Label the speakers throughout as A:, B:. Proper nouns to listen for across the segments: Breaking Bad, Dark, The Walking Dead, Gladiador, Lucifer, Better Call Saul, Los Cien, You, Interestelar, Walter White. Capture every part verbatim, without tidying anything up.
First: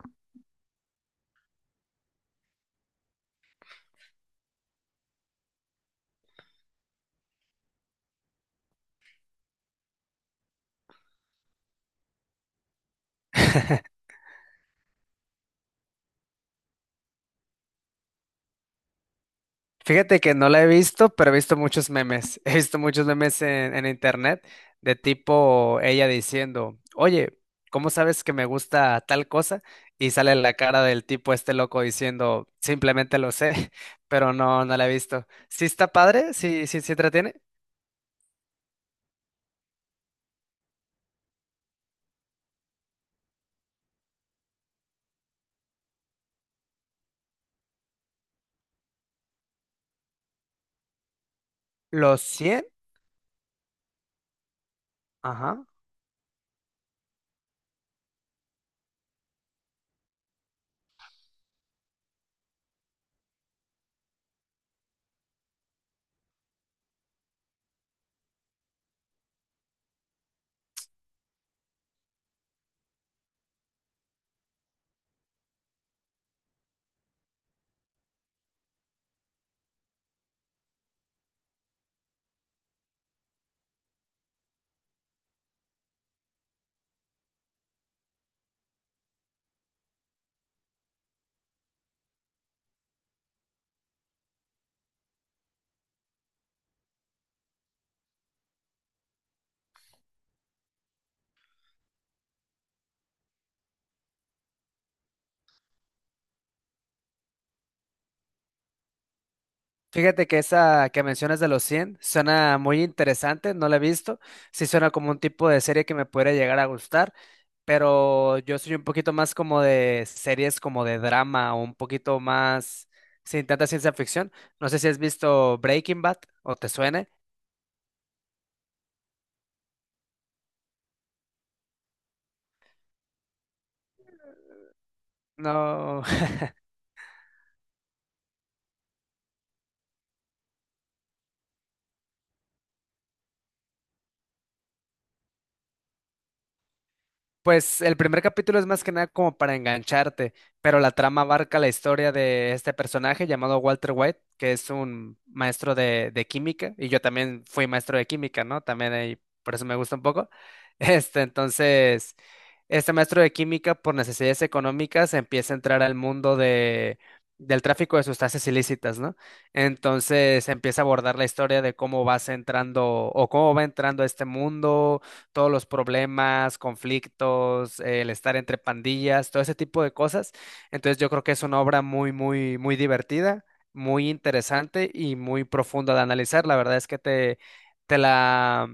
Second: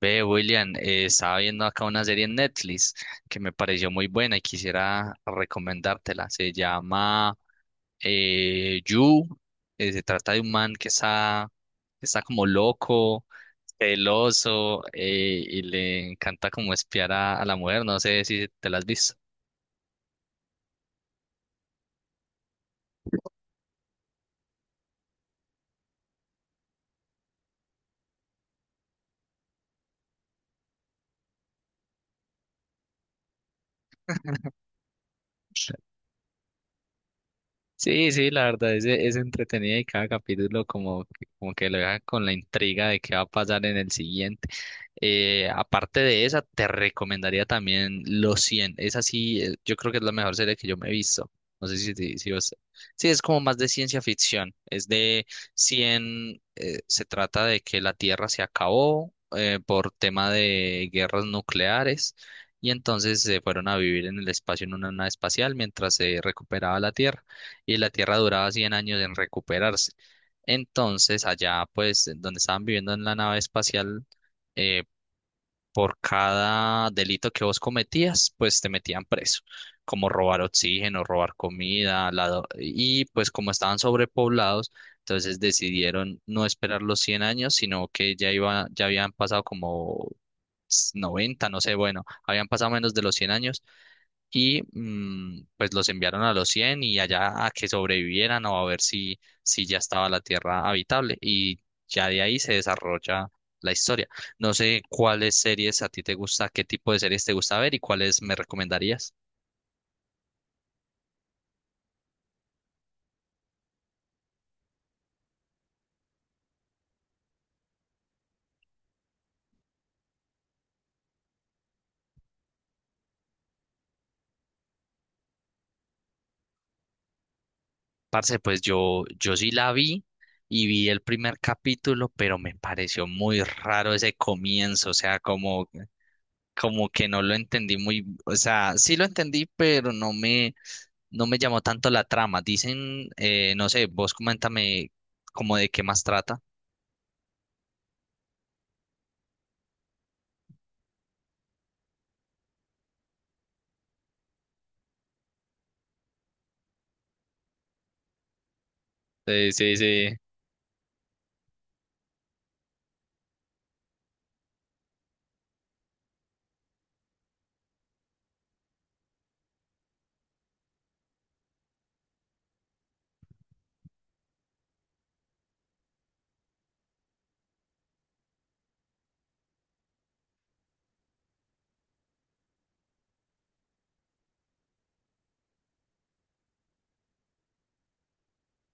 A: Ve, William, eh, estaba viendo acá una serie en Netflix que me pareció muy buena y quisiera recomendártela. Se llama eh, You. Eh, se trata de un man que está, que está como loco, celoso eh, y le encanta como espiar a, a la mujer. No sé si te la has visto.
B: Fíjate que no la he visto, pero he visto muchos memes. He visto muchos memes en, en internet de tipo ella diciendo, oye, ¿cómo sabes que me gusta tal cosa? Y sale la cara del tipo este loco diciendo, simplemente lo sé, pero no, no la he visto. Sí está padre, sí, sí, sí entretiene.
A: Sí, sí, la verdad es, es entretenida y cada capítulo como, que- como que lo deja con la intriga de qué va a pasar en el siguiente. Eh, aparte de esa, te recomendaría también Los Cien. Esa sí, eh, yo creo que es la mejor serie que yo me he visto. No sé si, si,
B: Los
A: si vos-
B: cien,
A: Sí, es como más de ciencia ficción. Es de
B: ajá.
A: cien. Eh, se trata de que la Tierra se acabó eh, por tema de guerras nucleares y entonces se fueron a vivir en el espacio en una nave espacial mientras se recuperaba la Tierra y la tierra duraba cien años en recuperarse. Entonces, allá, pues, donde estaban viviendo en la nave espacial, eh, por cada delito que vos cometías, pues te metían preso, como robar oxígeno, robar comida, lado- y pues como estaban sobrepoblados, entonces decidieron no esperar los cien años, sino que ya iba, ya habían pasado como noventa, no sé, bueno, habían pasado menos de los cien años y mm, pues los enviaron a los cien y allá a que sobrevivieran o a ver si, si ya estaba la Tierra habitable y ya de ahí se desarrolla la historia. No sé cuáles series a ti te gusta, qué tipo de series te gusta ver y cuáles me recomendarías.
B: Fíjate que esa que mencionas de los cien suena muy interesante, no la he visto. Sí suena como un tipo de serie que me pudiera llegar a gustar. Pero yo soy un poquito más como de series como de drama o un poquito más sin tanta ciencia ficción. No sé si has visto Breaking Bad o te suene.
A: Parce, pues yo, yo sí la vi y vi el primer capítulo, pero me pareció muy raro ese comienzo, o sea, como,
B: No.
A: como que no lo entendí muy, o sea, sí lo entendí, pero no me, no me llamó tanto la trama. Dicen, eh, no sé, vos coméntame como de qué más trata.
B: Pues el primer capítulo es más que nada como para engancharte, pero la trama abarca la historia de este personaje llamado Walter White, que es un maestro de, de química, y yo también fui maestro de química, ¿no? También ahí,
A: Sí,
B: por eso me
A: sí,
B: gusta un
A: sí.
B: poco. Este, entonces, este maestro de química, por necesidades económicas, empieza a entrar al mundo de, del tráfico de sustancias ilícitas, ¿no? Entonces empieza a abordar la historia de cómo vas entrando o cómo va entrando a este mundo, todos los problemas, conflictos, el estar entre pandillas, todo ese tipo de cosas. Entonces yo creo que es una obra muy, muy, muy divertida, muy interesante y muy profunda de analizar. La verdad es que te, te la,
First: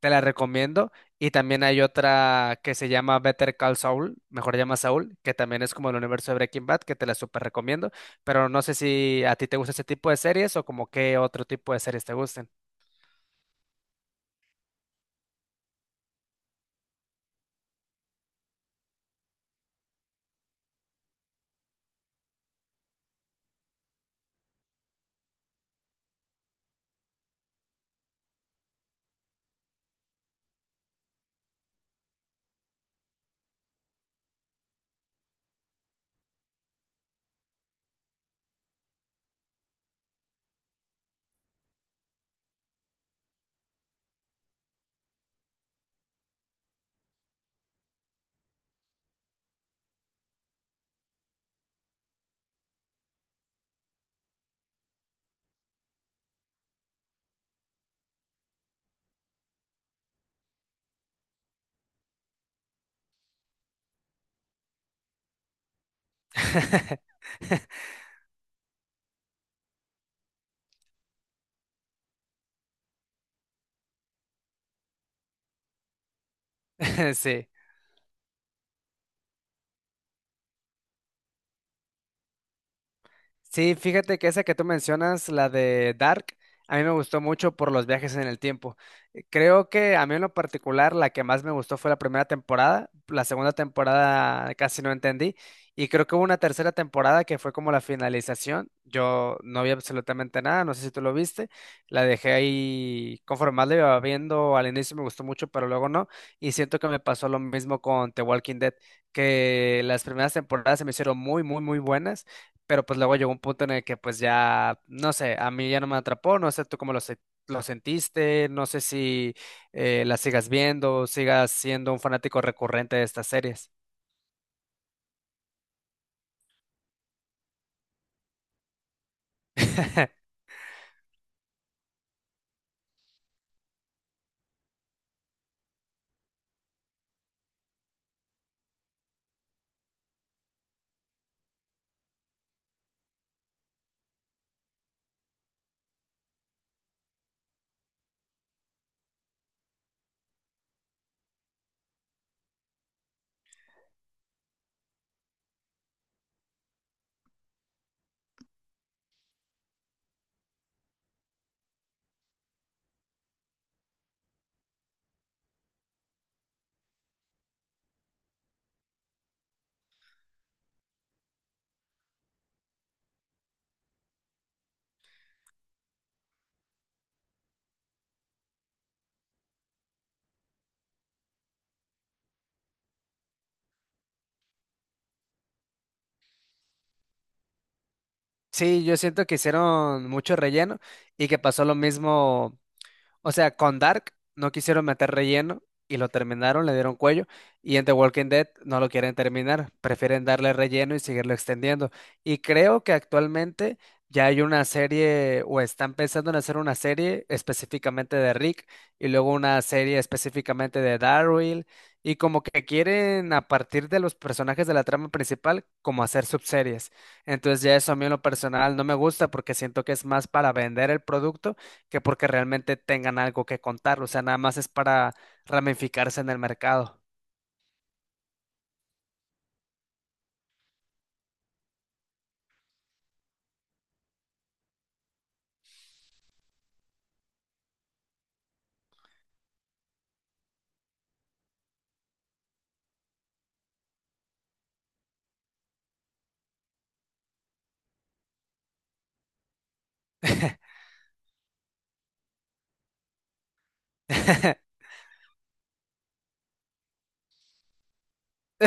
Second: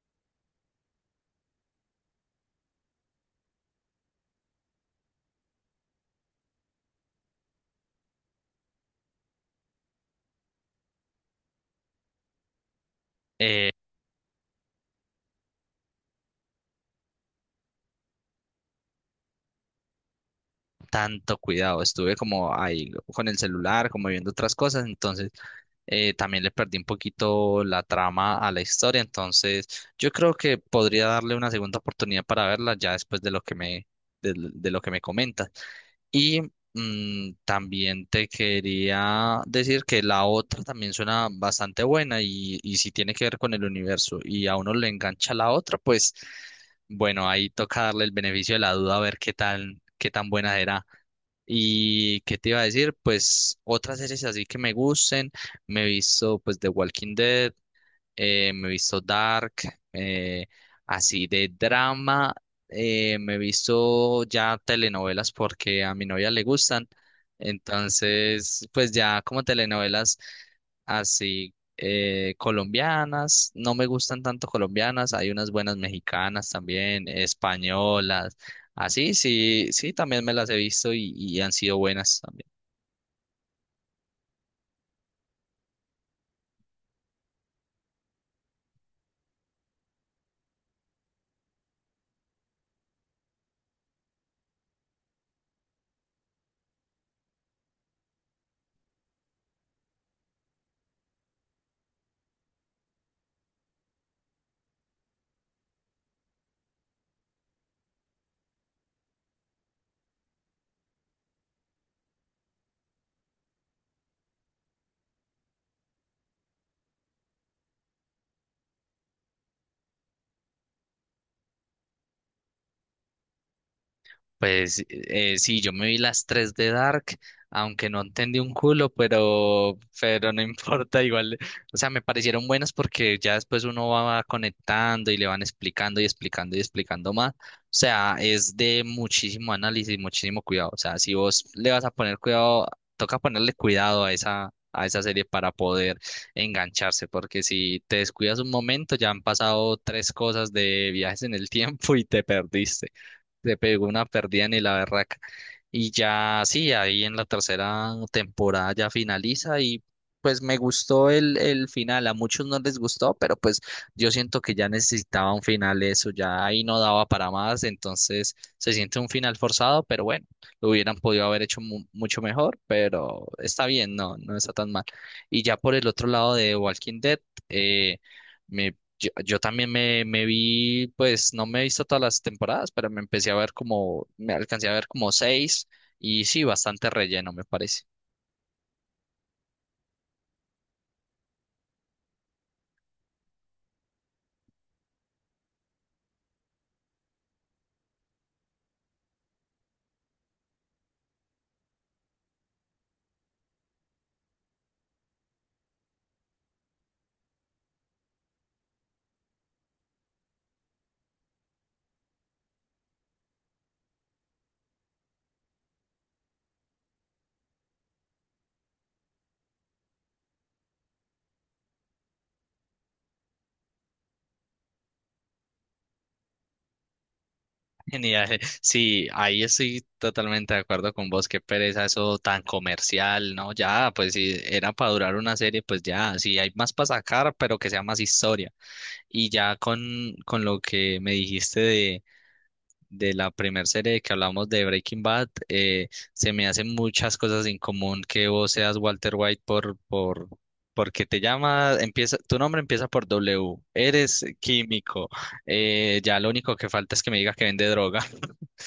B: te la recomiendo. Y también hay otra que se llama Better Call Saul, mejor llama Saul, que también es como el universo de Breaking Bad, que te la súper recomiendo. Pero no sé si a ti te gusta ese tipo de series o como qué otro tipo de series te gusten.
A: Eh, Tanto cuidado, estuve como ahí con el celular, como viendo otras cosas, entonces eh, también le perdí un poquito la trama a la historia, entonces yo creo que podría darle una segunda oportunidad para verla ya después de lo que me, de, de lo que me comentas. Y mm, también te quería decir que la otra también suena bastante buena y, y si tiene que ver con el universo y a uno le engancha la otra, pues bueno, ahí toca darle el beneficio de la duda a ver qué tal, qué tan buena será. Y qué te iba a decir, pues otras series así que me gusten, me he visto pues The Walking Dead, eh, me he visto Dark, eh, así de drama, eh, me he visto ya telenovelas porque a mi novia le gustan, entonces pues ya como telenovelas así eh, colombianas, no me gustan tanto colombianas, hay unas buenas mexicanas también,
B: Sí.
A: españolas, así sí, sí, también me las he visto y, y han sido buenas.
B: Sí, fíjate que esa que tú mencionas, la de Dark, a mí me gustó mucho por los viajes en el tiempo. Eh, Creo que a mí en lo particular la que más me gustó fue la primera temporada, la segunda temporada casi no entendí y creo que hubo una tercera temporada que fue como la finalización. Yo no vi absolutamente nada, no sé si tú lo viste, la dejé ahí conforme más la iba viendo, al inicio me gustó mucho, pero luego no, y siento que me pasó lo mismo con The Walking Dead, que las primeras temporadas se me hicieron muy, muy, muy buenas, pero pues luego llegó un punto en el que pues ya, no sé, a mí ya no me atrapó, no sé tú cómo lo, se- lo sentiste, no sé si eh, la sigas viendo, sigas siendo un fanático recurrente de estas series.
A: Pues eh, eh, sí, yo me vi las tres de Dark, aunque no entendí un culo, pero, pero no importa, igual, o sea, me parecieron buenas porque ya después uno va conectando y le van explicando y explicando y explicando más. O sea, es de muchísimo análisis, muchísimo cuidado. O sea, si vos le vas a poner cuidado, toca ponerle cuidado a esa, a esa serie para poder engancharse, porque si te descuidas un momento, ya han pasado tres cosas de viajes en el tiempo y te perdiste, le pegó una perdida ni la berraca. Y ya, sí, ahí en la tercera temporada ya finaliza y pues me gustó el, el final. A muchos no les gustó, pero pues yo siento que ya necesitaba un final eso, ya ahí no daba para más, entonces se siente un final forzado, pero bueno, lo hubieran podido haber hecho mu- mucho mejor, pero está bien, no, no está tan mal. Y ya por el otro lado de Walking Dead, eh, me yo, yo también me, me vi, pues no me he visto todas las temporadas, pero me empecé a ver como, me alcancé a ver como seis y sí, bastante relleno, me parece.
B: Sí, yo siento que hicieron mucho relleno y que pasó lo mismo. O sea, con Dark no quisieron meter relleno y lo terminaron, le dieron cuello. Y en The Walking Dead no lo quieren terminar, prefieren darle relleno y seguirlo extendiendo. Y creo que actualmente ya hay una serie o están pensando en hacer una serie específicamente de Rick y luego una serie específicamente de Daryl. Y como que quieren, a partir de los personajes de la trama principal, como hacer subseries. Entonces ya eso a mí en lo personal no me gusta porque siento que es más para vender el producto que porque realmente tengan algo que contar. O sea, nada más es para ramificarse en el mercado.
A: Genial. Sí, ahí estoy totalmente de acuerdo con vos, qué pereza eso tan comercial, ¿no? Ya, pues si era para durar una serie, pues ya, si hay más para sacar, pero que sea más historia. Y ya con, con lo que me dijiste de la primera serie que hablamos de Breaking Bad, eh, se me hacen muchas cosas en común que vos seas Walter White por, por, porque te llama, empieza, tu nombre empieza por uve doble, eres químico, eh, ya lo único que falta es que me digas que vende droga.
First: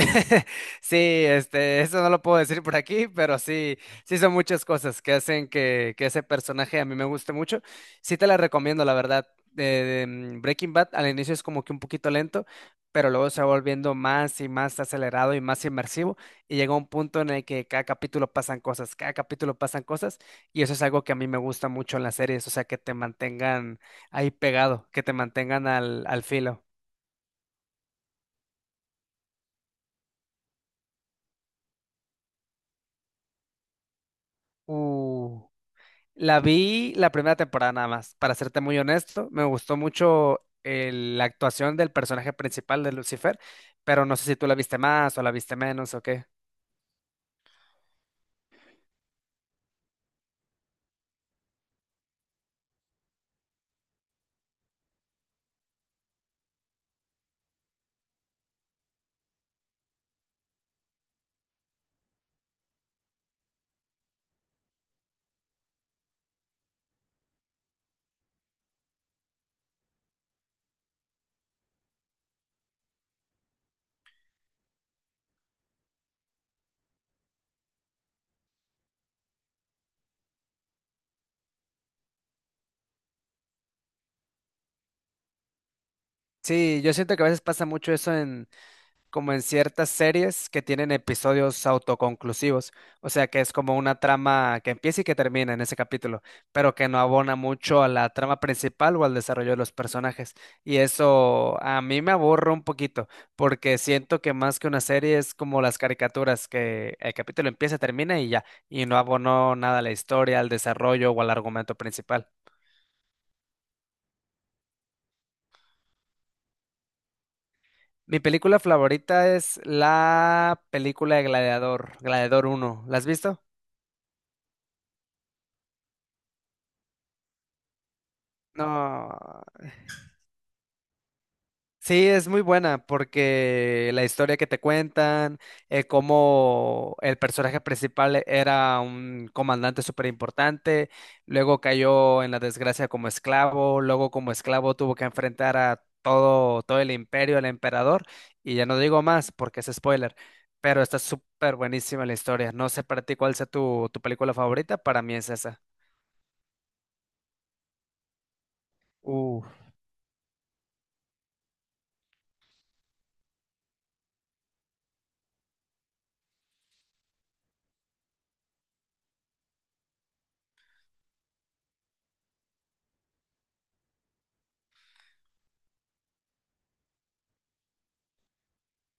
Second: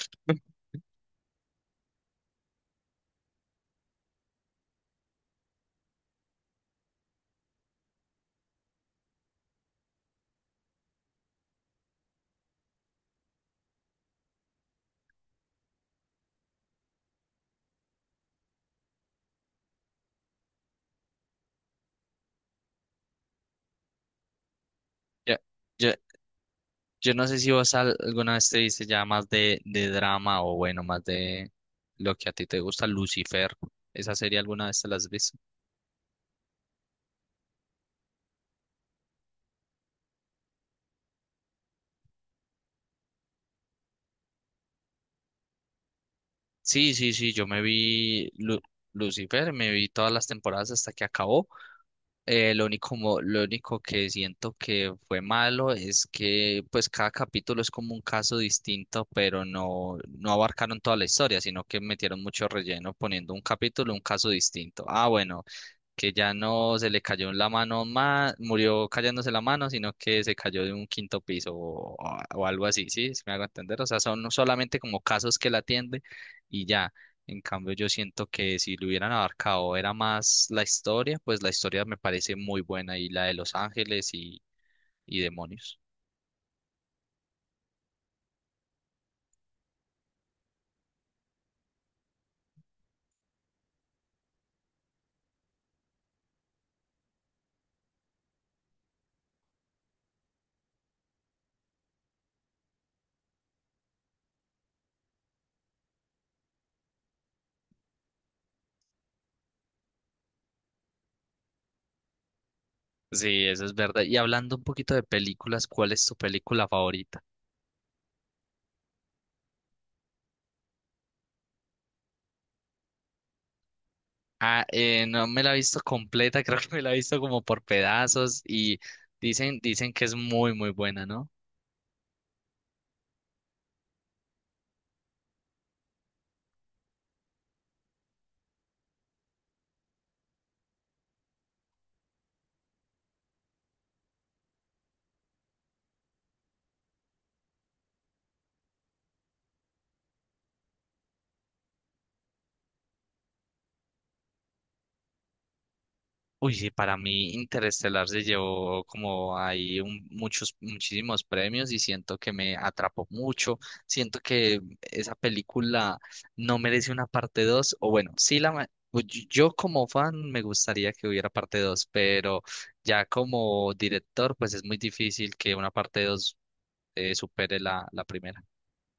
B: Sí, este, eso no lo puedo decir por aquí, pero sí, sí son muchas cosas que hacen que, que ese personaje a mí me guste mucho. Sí te la recomiendo, la verdad. Eh, mm, Breaking Bad al inicio es como que un poquito lento, pero luego se va volviendo más y más acelerado y más inmersivo, y llega un punto en el que cada capítulo pasan cosas, cada capítulo pasan cosas, y eso es algo que a mí me gusta mucho en las series, o sea, que te mantengan ahí pegado, que te
A: Ya-
B: mantengan
A: Yo,
B: al, al, filo.
A: yo no sé si vos al- alguna vez te viste ya más de, de drama o bueno, más de lo que a ti te gusta, Lucifer. ¿Esa serie alguna vez te la has visto?
B: Uh. La vi la primera temporada nada más, para serte muy honesto. Me gustó mucho el- la actuación del personaje principal de Lucifer, pero no sé si tú la viste más o la viste menos o qué.
A: Sí, sí, sí, yo me vi Lu- Lucifer, me vi todas las temporadas hasta que acabó. Eh, lo único, mo- lo único que siento que fue malo es que pues cada capítulo es como un caso distinto, pero no, no abarcaron toda la historia, sino que metieron mucho relleno poniendo un capítulo, un caso distinto. Ah, bueno, que ya no se le cayó en la mano más, murió cayéndose la mano, sino que se cayó de un quinto piso o, o algo así, ¿sí? Si me hago entender. O sea, son solamente como casos que la atiende y ya. En cambio, yo siento que si lo hubieran abarcado era más la historia, pues la historia me parece muy buena y la de Los Ángeles y, y demonios.
B: Sí, yo siento que a veces pasa mucho eso, como en ciertas series que tienen episodios autoconclusivos, o sea, que es como una trama que empieza y que termina en ese capítulo, pero que no abona mucho a la trama principal o al desarrollo de los personajes. Y eso a mí me aburre un poquito, porque siento que más que una serie es como las caricaturas, que el capítulo empieza, termina y ya, y no abonó nada a la historia, al desarrollo o al argumento principal.
A: Sí, eso es verdad. Y hablando un poquito de películas, ¿cuál es tu película favorita?
B: Mi película favorita es la película de Gladiador, Gladiador uno. ¿La has visto?
A: Ah, eh, no me la he visto completa, creo que me la he visto como por pedazos y
B: No.
A: dicen, dicen que es muy, muy buena, ¿no?
B: Sí, es muy buena porque la historia que te cuentan, eh, cómo el personaje principal era un comandante súper importante, luego cayó en la desgracia como esclavo, luego como esclavo tuvo que enfrentar a todo, todo el imperio, al emperador, y ya no digo más porque es spoiler, pero está súper buenísima la historia. No sé para ti cuál sea tu, tu película favorita, para mí es esa.
A: Uy, sí, para mí Interestelar se llevó como ahí un- muchos, muchísimos premios y siento que me atrapó mucho. Siento que esa película no merece una parte dos. O bueno, sí la... ma- pues Yo yo como fan me gustaría que hubiera parte dos, pero ya como director pues es muy difícil que una parte dos eh, supere la, la primera.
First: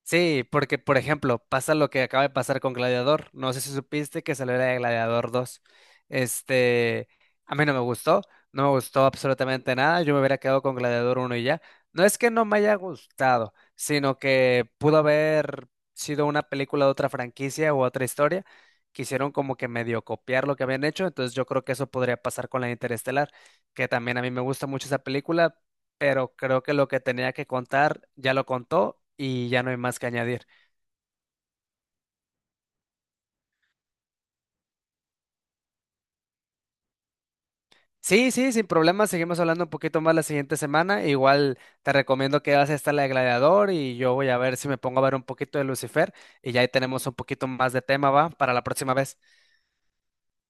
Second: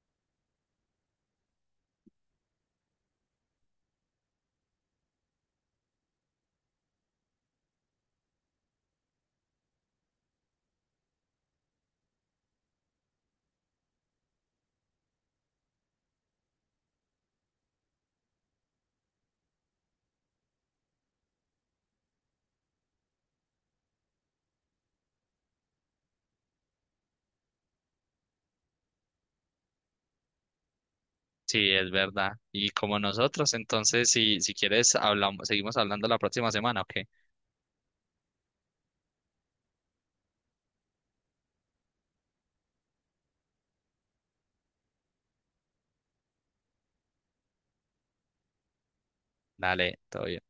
B: Sí, porque por ejemplo, pasa lo que acaba de pasar con Gladiador. No sé si supiste que salió la de Gladiador dos. Este, a mí no me gustó, no me gustó absolutamente nada. Yo me hubiera quedado con Gladiador uno y ya. No es que no me haya gustado, sino que pudo haber sido una película de otra franquicia u otra historia. Quisieron como que medio copiar lo que habían hecho, entonces yo creo que eso podría pasar con la de Interestelar, que también a mí me gusta mucho esa película, pero creo que lo que tenía que contar ya lo contó y ya no hay más que añadir.
A: Sí, es verdad. Y como nosotros, entonces si, si quieres hablamos, seguimos hablando la próxima semana, ¿ok?
B: Sí, sí, sin problema, seguimos hablando un poquito más la siguiente semana. Igual te recomiendo que veas esta, la de Gladiador, y yo voy a ver si me pongo a ver un poquito de Lucifer y ya ahí tenemos un poquito más de tema, ¿va? Para la próxima vez.
A: Dale, todo bien.